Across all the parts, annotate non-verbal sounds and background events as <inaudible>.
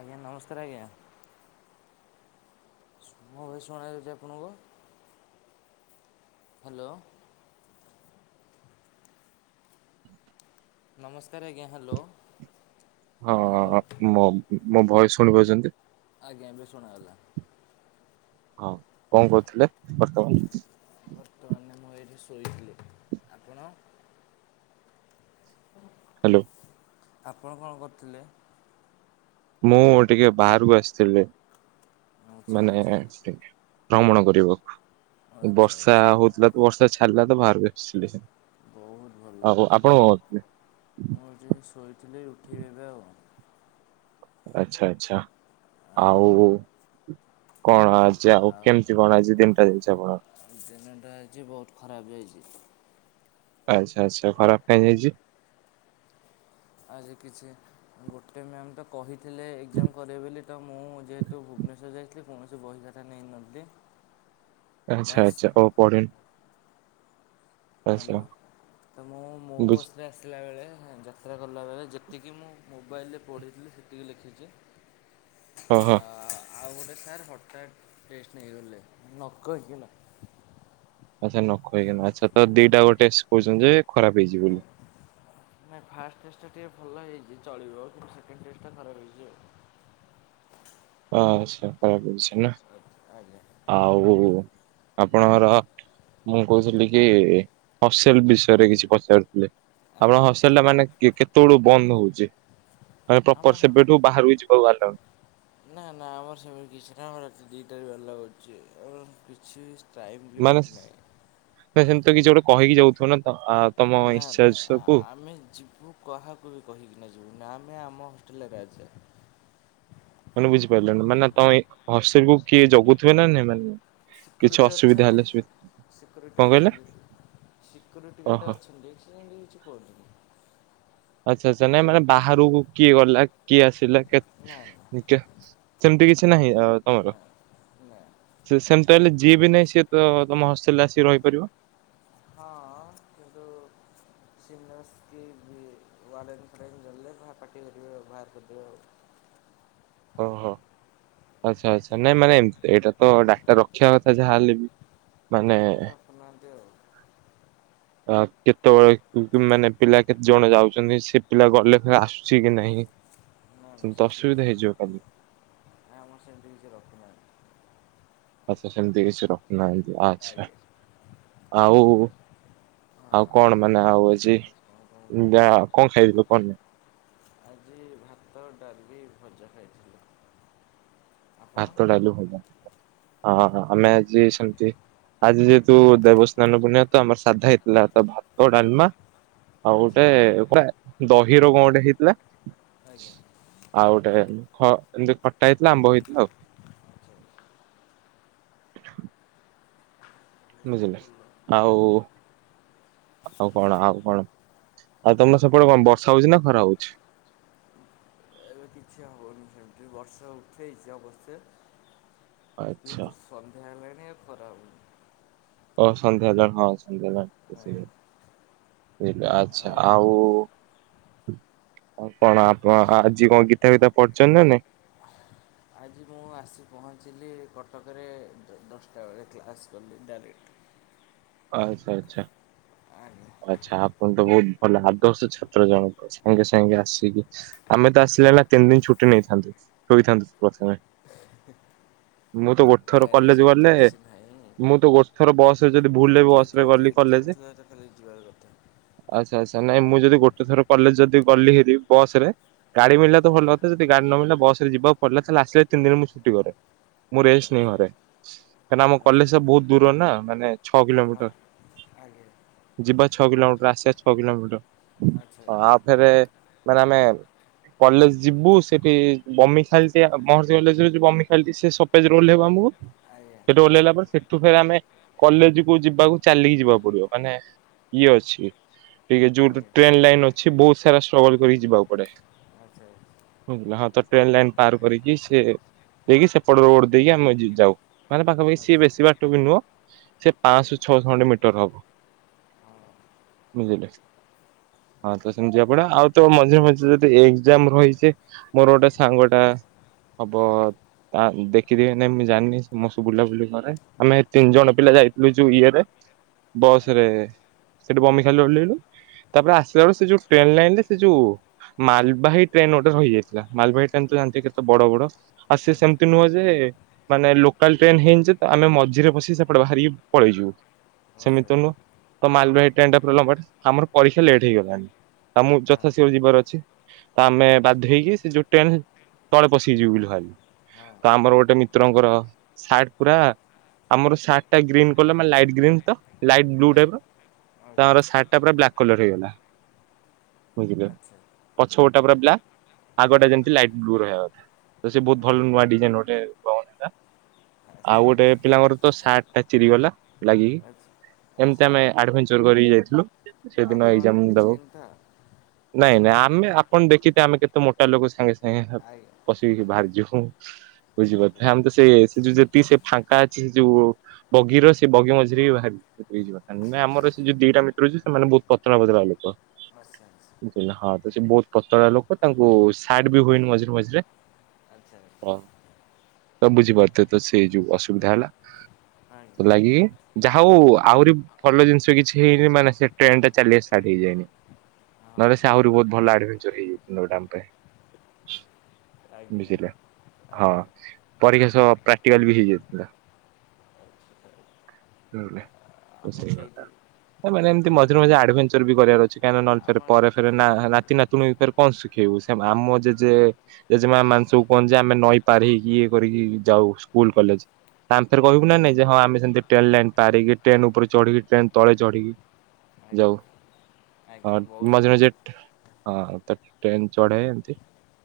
ଆଜ୍ଞା, ନମସ୍କାର ଆଜ୍ଞା। ମୋ ଭୟସ୍‌ ଶୁଣାଯାଉଛି ଆପଣଙ୍କୁ? ହ୍ୟାଲୋ। ନମସ୍କାର ଆଜ୍ଞା, ହ୍ୟାଲୋ। ହ୍ୟାଲୋ ହଁ-ଅ-ଅ, ମୋ, ମୋ ଭଏସ୍‌ ଶୁଣିିପାରୁଛନ୍ତି? ଆଜ୍ଞା, ଏବେ ଶୁଣାଗଲା। ହଁ, କଣ କରୁଥିଲେ ବର୍ତ୍ତମାନ? ବର୍ତ୍ତମାନ ମୁଁ ଏଇଠି ଶୋଇଥିଲି, ଆପଣ? <inaudible> ହ୍ୟାଲୋ। ଆପଣ କଣ କରୁଥିଲେ? ମୁଁ ଟିକେ ବାହାରକୁ ଆସିଥିଲି। ଆଚ୍ଛା ମାନେ ଆଚ୍ଛା ସେ ଭ୍ରମଣ କରିବ। ଆଚ୍ଛା ବର୍ଷା ଆଚ୍ଛା ହଉଥିଲା ତ, ବର୍ଷା ଛାଡିଲାରୁ ବାହାରକୁ ଆସିଲି। ବହୁତ ଭଲ ଆଉ ଆପଣ ଟେଷ୍ଟ କରିଥିଲେ, ଉଠେଇ ଦେବେ ଆଉ କଣ? ଆଚ୍ଛା, ଆଚ୍ଛା, ଆଜ୍ଞା ଆଉ କଣ? ଯାହା ହଉ, ଆଉ କେମିତି କଣ ଆଜି ଦିନିଟା ଯାଇଛି ଆମର। ଦିନଟା ଆଜି ବହୁତ ଖରାପ ଯାଇଛି। ଆଚ୍ଛା ଆଚ୍ଛା ଖରାପ ହେଇ ଯାଇଛି। ଆଜି କିଛି। ଗୋଟେ ମ୍ୟାାମ ତ କହିଥିଲେ ଏକ୍ଜାମ କରିବେ ବୋଲି। ତ ମୁଁ ଯେହେତୁ ଭୁବନେଶ୍ୱର ଯାଇଥିଲି କୌଣସି ବହି ଖା <unintelligible> ଆଚ୍ଛା ଆଚ୍ଛା ଆଉ ପଡ଼ିନି। ହ୍ୟାଲୋ, ତ ମୁଁ ମୋ ବୁଝ ବସରେ ଆସି ଥିଲାବେଳେ ଯାତ୍ରା କଲାବେଳେ, ଯେତିକି ମୁଁ ମୋବାଇଲରେ ପଢ଼ିଥିଲି ସେତିକି ଲେଖିଛି। ହଁ <unintelligible> ହଁ ଆଉ ଗୋଟେ ସାର୍ ହଟାତ୍ ଟେଷ୍ଟ ନେଇଗଲେ, ନ କହିକି ନା। ଆଚ୍ଛା ନ କହିକିନା, ଆଚ୍ଛା ତ ଦିଟା ଗୋଟେ କହୁଛନ୍ତି ଯେ ଖରାପ ହେଇଛି ବୋଲି। ନାଇଁ ଫାଷ୍ଟ ଟେଷ୍ଟଟା ଟିକେ ଭଲ ହେଇଛି ଚଳିବ, କିନ୍ତୁ ସେକେଣ୍ଡ ଟେଷ୍ଟଟା ଖରାପ ରହିଛି ଆଉ। ଆଚ୍ଛା ଖରାପ ହେଇଚି। ଆଜ୍ଞା। ଆଉ ଆପଣଙ୍କର। ମୁଁ କହୁଥିଲି କି, ହଷ୍ଟେଲ ବିଷୟରେ କିଛି ପଚାରୁଥିଲି। ଆମଣ ଆଜ୍ଞା ହଷ୍ଟେଲ ଟା ମାନେ କେତେବେଳୁ ବନ୍ଦ ହଉଛି? ଆ ଆମ ପ୍ରପର ସେବେଠୁ ବାହାରୁ କିଛି ପଡ଼ିଲାଣି ନା। ନା ନା ଆମର ସେମିତି କିଛି ନା ରାତି ଦିଟାରେ ବି ଆଲାଓ ଅଛି। ଆଉ କିଛି ଟାଇମ୍ ଲିମିଟ୍ ନାହିଁ। ତ ସେମିତି କିଛି ଗୋଟେ କହିକି ଯାଉଥିବ ନା। ତମ ନା ଇନଚାର୍ଜ ସବୁ ଆମେ ଯିବୁ। କାହାକୁ ବି କହିକିନା ଯିବୁନି, ଆମେ ଆମ ହଷ୍ଟେଲରେ ରାଜା। ମାନେ ବୁଝିପାରିଲନ ମାନେ ତମ ହଷ୍ଟେଲକୁ କିଏ ଜଗୁଥିବେ ନା ମାନେ? କିଛି ସେକ୍ୟୁରିଟି ଅସୁବିଧା ଅଛନ୍ତି, ହେଲେ ସେ ସେକ୍ୟୁରିଟି କଣ କହିଲେ ଅଛନ୍ତି, ସେକ୍ୟୁରିଟି ଓହୋ ଗାର୍ଡ଼େ ଅଛନ୍ତି। ସେମତି କିଛି କହୁନୁ। ଆଚ୍ଛା ଆଚ୍ଛା ନାଇଁ ମାନେ ବାହାରକୁ କିଏ ଗଲା, କିଏ ଆସିଲା, କେ ନାଁ। ସେମିତି କିଛି ନାହିଁ ଆଉ ତମର। ନା ନା ସେମିତି ହେଲେ ତ ଯିଏ ବି ନାହିଁ ସିଏ ତମ ହଷ୍ଟେଲରେ ଆସିକି ରହିପାରିବ। ହଁ, ହଁ, କିନ୍ତୁ ସିନ୍ସକି ବି ୱାଡେନ୍ ଫୁଆଡେନ୍ ଜାଣିଲେ ବା ପାଟି କରିବେ ଆଉ ବାହାର କରିଦେବେ ଆଉ। ଓହୋ, ଆଚ୍ଛା ଆଚ୍ଛା ନାଇଁ ମାନେ ଏମତି ଏଇଟା ତ ଡାଟା ରଖିବା କଥା ଯାହା ହେଲେ ବି। ମାନେ। କରିନାହାନ୍ତି ଆଉ। କେତେବେଳେ ମାନେ ପିଲା କେତେ ଜଣ ଯାଉଛନ୍ତି ସେ ପିଲା ଗଲେ ଆସୁଛି କି ନାହିଁ ସେମତି ଅସୁବିଧା ହେଇଯିବ କାଲି ଆଁ ଆମ ସେୁଜବାକୁ ନାହିଁ। ଆଚଛା ସେମିତି କିଛି ରଖୁନାହାନ୍ତି ଆଚ୍ଛା ଆଉ ଆଉ କଣ ମାନେ ଆଉ ଅଛି କଣ କହୁନି ଯ କଣ ଖାଇଥିବ କଣ। ଆଜି ଭାତ ଡାଲିକି ଭଜା ଖାଇଥିଲି। ଆପଣ ଭାତ ଡାଲି ଭଜା ହ ହଁ ଆମେ ଆଜି ସେମିତି ଆଜି ଯେହେତୁ ଦେବସ୍ନାନ ପୂର୍ଣ୍ଣିମା ତ ଆମର ସାଧା ହେଇଥିଲା ତ ଭାତ ଡାଲମା ଆଉ ଗୋଟେ ଆଚ୍ଛା ପୁରା ଦହି ର କଣ ଗୋଟେ ହେଇଥିଲା। ଆଜ୍ଞା ଆଉ ଗୋଟେ ହଁ ଏମତି ଖଟା ହେଇଥିଲା ଆମ୍ବ ହେଇ ଆଉ ଆଚ୍ଛା ବୁଝିଲେ ଭଲ ଆଉ ଆଜ୍ଞା ଆଉ କଣ ଆଉ କଣ ଆଉ ତମର ସେପଟେ କଣ ବର୍ଷା ହଉଛି ନା ଖରା ହଉଛି? ଏବେ କିଛି ହଉନି ସେମିତି ବର୍ଷା ଉଠେଇଛି ଅବଶ୍ୟ ଆଚ୍ଛା ଯେହେତୁ ସନ୍ଧ୍ୟା ହେଲାଣି ଏ ଖରା ହେଉ ଓ ସନ୍ଧ୍ୟା ହେଲାଣି ହଁ ସନ୍ଧ୍ୟା <inaudible> ଏବେ ଆଛା ଆଉ ଆଉ କଣ ଆପଣ ଆଜି କଣ ଗୀତା ଫିତା ପଢୁଛନ୍ତି ନାଁ ନାଇ? ଆଜି ମୁଁ ଆସି ପହଞ୍ଚିଲି କଟକରେ ଦଶଟା ବେଳେ କ୍ଲାସ୍ କଲି ଡାଇରେକ୍ଟ। ଆଛା ଆଚ୍ଛା। ଆଜ୍ଞା ଆଚ୍ଛା ଆପଣ ତ ବହୁତ ଭଲ ଆଦର୍ଶ ଛାତ୍ର ଜଣଙ୍କ ସାଙ୍ଗେ ସାଙ୍ଗେ ଆସିକି ଆମେ ତ ଆସିଲା ନା ତିନି ଦିନ ଛୁଟି ନେଇଥାନ୍ତୁ ଶୋଇଥାନ୍ତୁ ପ୍ରଥମେ ମୁଁ ତ ଗୋଟେ ଥର ନାଇଁ ନାଇଁ କଲେଜ ସେମିତି ଗଲେ କିଛି ନାହିଁ ମୁଁ ତ ଗୋଟେ ଥର ବସରେ ଯଦି ଭୁଲରେ ବି ଯେହେତୁ ବସରେ ଆଜି ଏକ୍ଜାମ ଥିଲା ତା ଖାଲି ଯିବାର କଥା। ଆଛା ଆଚ୍ଛା ନାଇଁ ମୁଁ ଯଦି ଗୋଟେ ଥର କଲେଜ ଯଦି ଗଲି ହେ ବସ ରେ ଗାଡି ମିଳିଲା ତ ଆଜ୍ଞା ଭଲ ଯଦି ଗାଡି ନ ମିଳିଲା ବସ ରେ ଯିବାକୁ ପଡିଲା ତାହାଲେ ଆସିଲେ ତିନି ଦିନ ମୁଁ ଛୁଟି କରେ ମୁଁ ରେଷ୍ଟ ନେଇଁ ଆଚ୍ଛା ଘରେ। କାହିଁ ନା ଆମ ଆଚ୍ଛା କଲେଜ ବହୁତ ଦୂର ନା ମାନେ ଛଅ ହଁ କିଲୋମିଟର। ଆଜ୍ଞା ଯିବା ଛଅ କିଲୋମିଟର ଆସିବା ଛଅ କିଲୋମିଟର। ଆଚ୍ଛା ହ ଆଉ ଫେରେ ମାନେ ଆମେ କଲେଜ ଯିବୁ ସେଠି ବମି ଖାଲି ମହର୍ଷି କଲେଜ ଯୁ ବମି ଖାଲି ସେ ଲେଯରୁ ଓହ୍ଲେଇବୁ ଆମକୁ ଆଜ୍ଞା ହେଠୁ ଓହ୍ଲେଇଲା ପରେ ସେଠୁ ଫେରେ ଆମେ କଲେଜ କୁ ଯିବାକୁ ଚାଲିକି ଯିବାକୁ ପଡିବ ମାନେ ଇଏ ଅଛି। ଟିକେ ଯୋଉଠୁ ଆଜ୍ଞା ଟ୍ରେନ ଲାଇନ ଅଛି ବହୁତ ସାରା ଷ୍ଟ୍ରଗଲ କରି ଯିବାକୁ ପଡେ। ଆଚ୍ଛା ଆଚ୍ଛା। ହଁ ତ ଟ୍ରେନ୍ ଲାଇନ୍ ପାର କରିକି ସେ ଦେଇକି ସେପଟେ ରୋଡ ଦେଇକି ଆମେ ଯାଉ ମାନେ ପାଖାପାଖି ଆଚ୍ଛା, ସିଏ ବେଶୀ ବାଟ ବି ନୁହଁ। ସେ ଆଜ୍ଞା ପାଞ୍ଚରୁ ଛଅଶ ଖଣ୍ଡେ ମିିଟର ହବ ହଁ ବୁଝିଲେ। ହଁ ତ ସେମିତି ଯିବ ପଡା ଆଉ ତ ମଝିରେ ମଝିରେ ଯଦି ଏକ୍ଜାମ ରହିଛେ। ମୋର ଗୋଟେ ସାଙ୍ଗଟା। ହବ ଆଜ୍ଞା ଦେଖିଦିଏ ନାଇଁ ମୁଁ ଜାଣିନି ସବୁ ବୁଲାବୁଲି କରେ ଆମେ ତିନି ଜଣ ଆଜ୍ଞା ପିଲା ଯାଇଥିଲୁ ଯୋ ଇଏ ରେ ଆଜ୍ଞା ବସ ରେ ଆଜ୍ଞା ସେଠି ବମି ଖାଲ ରୁ ଓହ୍ଲେଇଲୁ। ତାପରେ ଆସିଲ ବେଳେ ସେ ଯୋଉ ଟ୍ରେନ୍ ଲାଇନ ରେ ସେ ଯୁ ମାଲବାହୀ ଟ୍ରେନ୍ ଗୋଟେ ରହିଯାଇଥିଲା ମାଲବାହୀ ଟ୍ରେନ ତ ଜାଣିଥିବେ କେତେ ବଡ ବଡ। ଆଉ ଆଜ୍ଞା ସେମିତି ନୁହଁ ଯେ ମାନେ ଲୋକାଲ ଟ୍ରେନ୍ ହେଇନ ଯେ ତ ଆମେ ମଝିରେ ବସି ସେ ପଟେ ବାହାରିକି ପଳେଇଯିବୁ। ସେମିତ ନୁହ ତ ମାଲବାହ ଟ୍ରେନ ପୁରା ଲାମ୍ବା ଟେ ଆମର ପରୀକ୍ଷା ପୂରା ଲେଟ୍ ହେଇଗଲାଣି। ତ ମୁଁ ଯଥାଶୀଘ୍ର ଯିବାର ଅଛି। ତ ଆମେ ବାଧ୍ୟ ହେଇକି ସେ ଯୋଉ ଟ୍ରେନ୍ ତଳେ ପଶି ଯିବୁ ବୋଲି ଭାବିଲୁ। ତ ଆମର ଗୋଟେ ମିତ୍ରଙ୍କର ସାର୍ଟ ପୁରା ଆମର ସାର୍ଟ ଗ୍ରୀନ୍ କଲ ମାନେ ଲାଇଟ୍ ଗ୍ରୀନ୍ ତ ଲାଇଟ୍ ବ୍ଲୁ ଟାଇପ ତାମର ସାର୍ଟ ଟା ବ୍ଲାକ। କଲର ହେଇଗଲା <inaudible> ବୁଝିଲ। ଆଚ୍ଛା ପଛପଟ ଟା ପୁରା ବ୍ଲା ଆଗଟା ଆଇ ଯେମତି ଲାଇଟ୍ ବ୍ଲୁ ରହିବା କଥା। ତ ସେ ବହୁତ ହଁ ଭଲ ନୂଆ ଡିଜାଇନ ଗୋଟେ କସେଟା ଆଉ ଆଚ୍ଛା ଗୋଟେ ପିଲାଙ୍କର ତ ସାର୍ଟ। ସାର୍ଟ ଟା ଚିରିଗଲା ଲାଗିକି। ଆଚ୍ଛା ଆଚ୍ଛା ଏମତି ଆଚ୍ଛା ଆମେ ଆଡଭେଚର କରିକି ଯାଇଥିଲୁ। ସେଦିନ ଆପଣଙ୍କର ଏକ୍ଜାମ କିଛି ଦବ। ଚିନ୍ତା ନାଇଁ ନାଇଁ ଆମେ ଆପଣ ଦେଖିେଥିବେ ଆମେ କେତେ ମୋଟା ଲୋକ ସାଙ୍ଗେ ସାଙ୍ଗେ ଆଇ ପଶିକି ବାହାରି ଯିବୁ ସବୁ ଆଜ୍ଞା ବୁଝିପାରୁଥିବେ। ଆମେ ତ ସେ ସେ ଯୋଉଁ ଯେତିିକି ସେଫାଙ୍କା ଅଛି ସେ ଯୋଉ ବଗିର ସେ ବଗି ମଝିରେ ବି ଭାରିବେ ଦୁଇ ଜଣ ନା ଆମର ସେ ଯଉ ଦିଟା ମିତ୍ର ଅଛି ସେମାନେ ବହୁତ ପତଳା ପତଳା ଲୋକ। ନ <inaudible> ବୁଝିଲ ହଁ ତସେ ବହୁତ ପତଳା ଲୋକ ତାଙ୍କୁ ସାର୍ଟ ବି ହୁଏନି ମଝିରେ ମଝିରେ। ଆଚ୍ଛା ଆଜ୍ଞା ହଁ ତ ବୁଝିପାରୁଥିବେ ତ ସେ ଯୋଉ ଅସୁବିଧା ହେଲା। ହଁ ସେଥିଲାଗି ଯାହା ହଉ ଆହୁରି ଭଲ ଜିନିଷ କିଛି ହେଇନି। ମାନେ ସେ ଟ୍ରେନ ଟା ଚାଲିବା ଷ୍ଟାର୍ଟ ହେଇଯାଇନି। ନହେଲେ ସେ ଆହୁରି ବହୁତ ଭଲ ଆଡଭେଚର ହେଇଯାଇଥାନ୍ତା। ଆମ ପାଇଁ। ଆଜ୍ଞା ଆଜ୍ଞା ଆଚ୍ଛା ବୁଝିଲେ ହଁ ପରୀକ୍ଷା ସହ ପ୍ରାକ୍ଟିକାଲ ବି ହେଇଯାଇଥାନ୍ତା। ଆପଣ ସେଇଠି ମାନେ ସେ ଏମିତି ଟ୍ରେନ୍ ମଝିରେ, ମଝିରେ ଆଡଭେ ଚାର ବି କରିଆ ର ଅଚ୍ଛି କାହିଁକି ଆମ ନହେଲେ ପରେ ଫେରେ ନା ନାତି ନାାତୁଣୀ କୁ ଫେରେ କଣ ଶିଖେଇବୁ। ସେ ଆମ ଯେଯେ। ଜେଜେମା ଆଜ୍ଞା ମାଂସକୁ କୁହନ୍ତି ଯେ ଆମେ ନଈ ପାରି ହେଇକି ଇଏ କରିକି ଯାଉ ସ୍କୁଲ କଲେଜ ତାରେଯେ କହିବୁ ନା ନାଇ ଯେ ହଁ ଆମେ ସେମିତି ଟ୍ରାଲେଟ। ପାରିକି ଟ୍ରେନ ଉପରେ ଚଢିକି ଟ୍ରେନ ତଳେ ଚଢିକି ଆଜ୍ଞା, ଯାଉ। ଆଜ୍ଞା ବହୁତ ମଝିରେ ଭଲ। ମଝିରେ ହଁ ହଁ ତ ଟ୍ରେନ ଚଢ଼େଇବେ ଏମତି।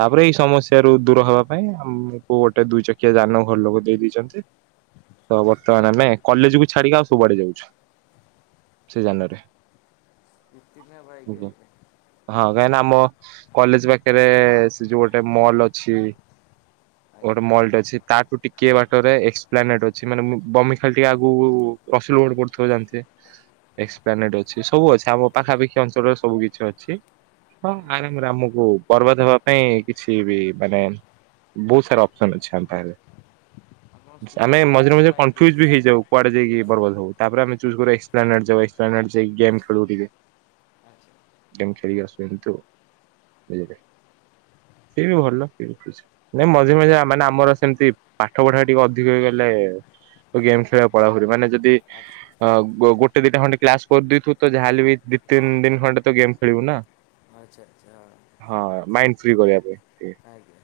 ତାପରେ ଏଇ ସମସ୍ୟ ରୁ ଦୂର ହେବା ପାଇଁ ଆମକୁ ଗୋଟେ ଦୁଇ ଚକିଆ ଯାନ ଘର ଲୋକ ଦେଇ ଦେଇଦେଛନ୍ତି। ତ ଆଚ୍ଛା ବର୍ତ୍ତମାନ ଆମେ କଲେଜକୁୁ ଛାଡିକି ଆଉ ସବୁଆଡେ ଯାଉଛୁ। ସେ ଜାନରେ। ଇତିନା ବାଇକ୍ ଆଜ୍ଞା ହଁ କାହିଁକ ନା ଆମ କଲେଜ ପାଖରେ ସେ ଯୋଉ ଗୋଟେ ମଲ ଅଛି। ଗୋଟେ ଆଜ୍ଞା ମଲଟେ ଅଛି ତାଠୁ ଟିକିଏ ବାଟରେ ଏସ ପ୍ଲାନେଟ୍ ଅଛି ମାନେ ବମି ଖାଲି ଟିକେ ଆଗକୁ ଅସୁଲ ଗୋଡ ଆଜ୍ଞା କରୁଥିବେ ଜାଣିଥିବେ। ହଁ ଏକ୍ସପାନେଟ ଅଛି। ସବୁ ଅଛି। ଆମ ପାଖାପାଖି ଅଞ୍ଚଳରେ ସବୁ କିଛି ଅଛି। ହଁ ଆଜ୍ଞା ଆରାମରେ ଆମକୁ ପର୍ବ ଦେବା ପାଇଁ କିଛି ବି ମାନେ ବହୁତ ସାରା ଅପସନ ଅଛି ଆମ ପାଇ ଏବେ। ଆପଣ ସ୍କୁଟି ଆମେ ଦେଇଛନ୍ତି ମଝିରେ ନା ମଝିରେ ବାଇକ୍ କନଫ୍ୟୁଜ ବି ଦେଇଛନ୍ତି? ହେଇଯାଉ। କୁଆଡେ ଯାଇକି ବରବାଦ ହେବୁ। ତାପରେ ଆମେ ଚୁଜୁ କରୁ ଏକ୍ସପ୍ଲାନେଟ ଜାଇ ଗେମ ଖେଳୁଟିକେ। ଆଚ୍ଛା ଯାଇକି ଖେଳିକି ଆସୁ ଏମିତି ଆଉ। ସିଏ ବି ଭଲ ସିଏ ବି ଖୁସି। ନାଇଁ ମଝିରେ, ମଝିରେ ମାନେ ଆମର ସେମିତି ପାଠ ପଢା ଟିକେ ଅ ଅଧିକ ହେଇ ଗଲେ ଗେମ୍ ଆଜ୍ଞା ଖେଳିବାକୁ ପଳାଉ ମାନେ ଯଦି ଆଚ୍ଛା ଅ ଗୋଟେ ଦିଟା ଖଣ୍ଡେ କ୍ଲାସ କରିଦେଇଥିବୁ ତ ଯାହେଲେ ବି ଦି ତିନି ଦିନ ଖଣ୍ଡେ ତ ଗେମ୍ ଖେଳିବୁ ନା। ଆଚ୍ଛା ଆଚ୍ଛା। ହଁ ମାଇଣ୍ଡ ଫ୍ରି କରିବା ପାଇଁ। ଟିକେ। ଆଜ୍ଞା।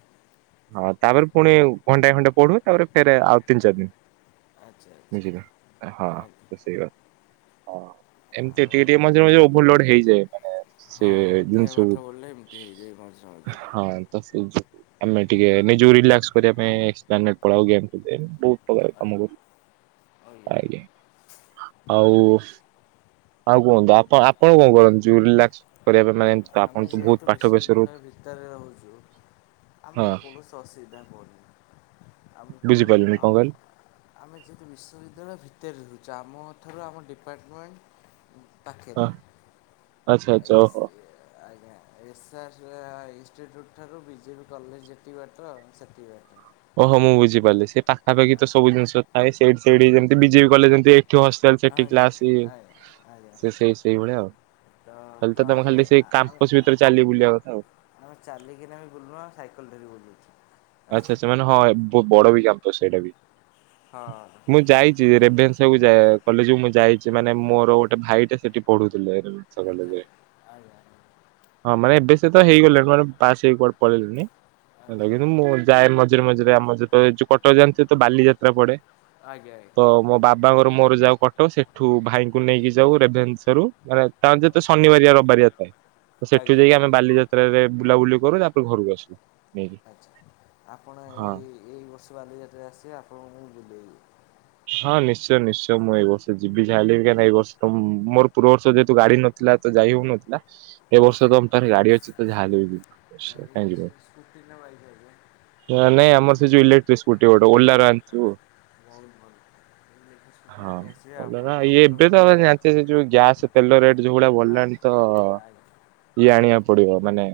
ହଁ ତାପରେ ପୁଣି ଘଣ୍ଟାଏ ଘଣ୍ଟେ ପଢୁ। ତାପରେ ଫେରେ ଆଉ ତିନ ଚାରି ଦିନ। ଆଚ୍ଛା ଆଚ୍ଛା ବୁଝିଲ? ହଁ ଆଜ୍ଞା ତ ସେଇ ଭଳିଆ। ହଁ ଏମିତି ଆଉ ଟିକେ ଟିକେ ମଝିରେ ଓଭରଲୋଡ ହେଇଯାଏ। <inaudible> ସେ ହଁ ଜିନି ଅଧିକା ପାଠ ସବୁ ପଢ଼ିଲେ ଏମିତି ହେଇଯାଏ ମଝିରେ ମଝିରେ। ହଁ ଆମେ ଟିକେ ନିଜକୁ ରିଲାକ୍ସ କରିବା ପାଇଁ ଏକ୍ସପାନେଟ ପଳାଉ ଗେମ ତ ବହୁତ ପ୍ରକାର କାମ କରୁଛି ଆଜ୍ଞା ଆଜ୍ଞା ଆଉ ଆଉ କୁହନ୍ତୁ? ଆପଣ ଆପଣ କଣ କରନ୍ତି? ରିଲାକ୍ସ କରିବା ପାଇଁ ମାଇଣ୍ଡ? ଆମେ ଯେହେତୁ ବିଶ୍ୱବିଦ୍ୟାଳୟ ଭିତରେ ରହୁଛୁ ଆମକୁ ହଁ କୌଣସି ଅସୁବିଧା ହନି ଆମକୁ ବୁଝିପାରିଲିନି ଆ କଣ କହିଲେ ଆମେ ଯେହେତୁ ବିଶ୍ୱବିଦ୍ୟାଳୟ ଭିତରେ ରହୁଛୁ ଆମ ଠାରୁ ଆମ ଡିପାର୍ଟମେଣ୍ଟ ହଁ ପାଖେରେ। ଆଚ୍ଛା ଆଚ୍ଛା ଓହୋ। ୟେସ। ଆଜ୍ଞା ଏସ୍ ଆର୍ଚ ଇନଷ୍ଟିଚ୍ୟୁଟ୍ ଠାରୁ ବିଜେପି କଲେଜ ଯେତିିକି ବାଟ ସେତିିକି ବାଟ। ଓହୋ ମୁଁ ବୁଝିପାରିଲି ସେ ପାଖାପାଖି ତ ସବୁ ଜିନିଷ ଥାଏ ସେଠ ସେଠି ଯେମିତି ବିଜେବି କଲେଜ ଯେମିତି ଏଠି ହଷ୍ଟେଲ ସେ <unintelligible> ସେ ସେଇ ସେଇଭଳିଆ ଆଉ ତ ଖାଲି ତ ତମେ ଆମେ ଖାଲି ସେଇ ଆମେ କାମ୍ପସ ଭିତରେ ଚାଲି ବୁଲିବା କଥା ଆଉ। ଆମେ ଚାଲିକିନାମେ ବୁଲୁ ସାଇକଲ ଧରି ବୁଲୁଛୁ। ଆଚ୍ଛା ସେମାନେ ହଁ ବଡ ବି କ୍ୟାମ୍ପସ ସେଇଟା ବି ହଁ ମୁଁ ଯାଇ ଚି ରେଭେନ୍ସା କୁ ଆଜ୍ଞା ଯା କଲେଜକୁ ମୁଁ ଯାଇଛି ମାନେ ମୋର ଗୋଟେ ଭାଇଟେ ସେଠି ପଢୁଥିଲେ। ସକାଳେ ଆଚ୍ଛା ଯେ ଆଜ୍ଞା। ହଁ ମାନେ ଏବେ ସେ ତ ହେଇଗଲେଣି ମାନେ ପାସ ହେଇକି କୁଆଡେ ଆଚ୍ଛା ପଳେଇଲେଣି। ମୁଁ ଯାଏ ମଝିରେ ମଝିରେ ଆମ ଏ ଯଉ କଟକ ଯାଆନ୍ତି ତ ବାଲିଯାତ୍ରା ପଡେ। ଆଜ୍ଞା ଆଜ୍ଞା। ତ ମୋ ବାବାଙ୍କର ମୋର ଯାଉ କଟକ ସେଠୁ ଭାଇଙ୍କୁ ନେଇକି ଯାଉ ରେଭେନ୍ସ ରୁ ମାନେ ତା ତ ଶନିବାରିଆ ରବି ବାରିଆ ଥାଏ ତ ଆଜ୍ଞା ସେଠୁ ଆଜ୍ଞା ଯାଇକି ଆମେ ବାଲିଯାତ୍ରା ରେ ବୁଲାବୁଲି କରୁ ତାପରେ ଘରକୁ ଆସୁ ନେଇକି। ଆଚ୍ଛା ଆପଣ ହଁ। ଏଇ ଏଇ ବର୍ଷ ବାଲିଯାତ୍ରା ଆସିବେ ଆପଣଙ୍କୁ ମୁଁ ବୁଲେଇବି। ହଁ ନିଶ୍ଚୟ ନିଶ୍ଚୟ ମୁଁ ଏଇ ବର୍ଷ ଯିବି କାହିଁକି ଏଇର୍ଷ ତ ମୋର ପୂର୍ବ ବର୍ଷ ଯେହେତୁ ଗାଡି ନ ଥିଲା ତ ଯାଇ ହେଉନଥିଲା। ଏ ବର୍ଷ ତମ ପାଖରେ ଗାଡି ଅଛି ତ ଯାହେଲେ ଭି ଯିବି ଗାଡ଼ି କାଇଁ ଅଛି ଯିବିନି? ସ୍କୁଟି ନାଁ ବାଇକ୍? ନାହିଁ ଆମର ସେ ଯଉ ଇଲେକ୍ଟ୍ରିକ ସ୍କୁଟି ଗୋଟେ ଓଲାର ଆଣିଛୁ। ବହୁତ ଭଲ। ଦେଖି ଶୁଖି ହଁ ଆଣି ଆସିବେ ଭଲ ଆପଣଙ୍କର ଇଏ ମୋର ଏବେ ତ ବୁଲିବ ଜାଣିଥିବେ ଯୋଉ ଗ୍ୟାସ ତେଲ ରେଟ୍ ଯୋଉ ଭଳିଆ ହଁ ବଢ଼ିଲାଣି ତ ଆଜ୍ଞା। ଇଏ ଆଣିବା ପଡିବ ମାନେ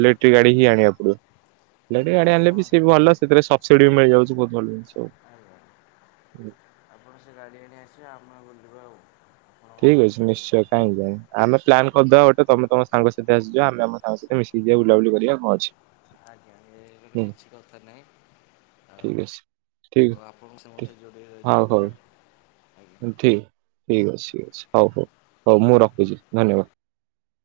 ଇଲେକ୍ଟ୍ରିକ ଗାଡି ହିଁ ଆଣିବାକୁ ପଡିବ। ଇଲେକ୍ଟ୍ରି ଆଜ୍ଞା ଗାଡି ଆଣିଲେ ଆପଣ ବି ସେ ବି ଭଲ ସେଥିରେ ସବସିଡି ବି ମିଳିଯାଉଛି ବହୁତ ଭଲ ଜିନିଷ ଆଉ। ଆମର ସେ ଗାଡ଼ି ଆଣି ଆସିବ ଆମେ ବୁଲିବା ଆଉ। ଆପଣ ଠିକ ଅଛି ଡାକିବେ। ନିଶ୍ଚୟ। କାଇଁକାଇଁ ଆମେ ପ୍ଲାନ୍ କରିଦବା ଗୋଟେ ତମେ ତମ ସାଙ୍ଗ ସାଥି ଆସିଯିବ ଆମେ ଆମ ସାଙ୍ଗ ସାହି ମିଶି ଯିବା ବୁଲାବୁଲି କରିବା କଁ ଅଛି। ଆଜ୍ଞା ଏ ହୁଁ କିଛି କଥା ନାହିଁ। ଠିକ୍ ଅଛି। ଠିକ୍ ଆଉ ଆପଣଙ୍କୁ ଠିକ୍ ସେମଠ ଯୋଡ଼େଇ ରଥିବ ମୋ ଏ ଠି ଠିକ୍ ଅଛି ଠିକ ଅଛି ହଉ ହଉ ହଉ ମୁଁ ରଖୁଛି ଧନ୍ୟବାଦ।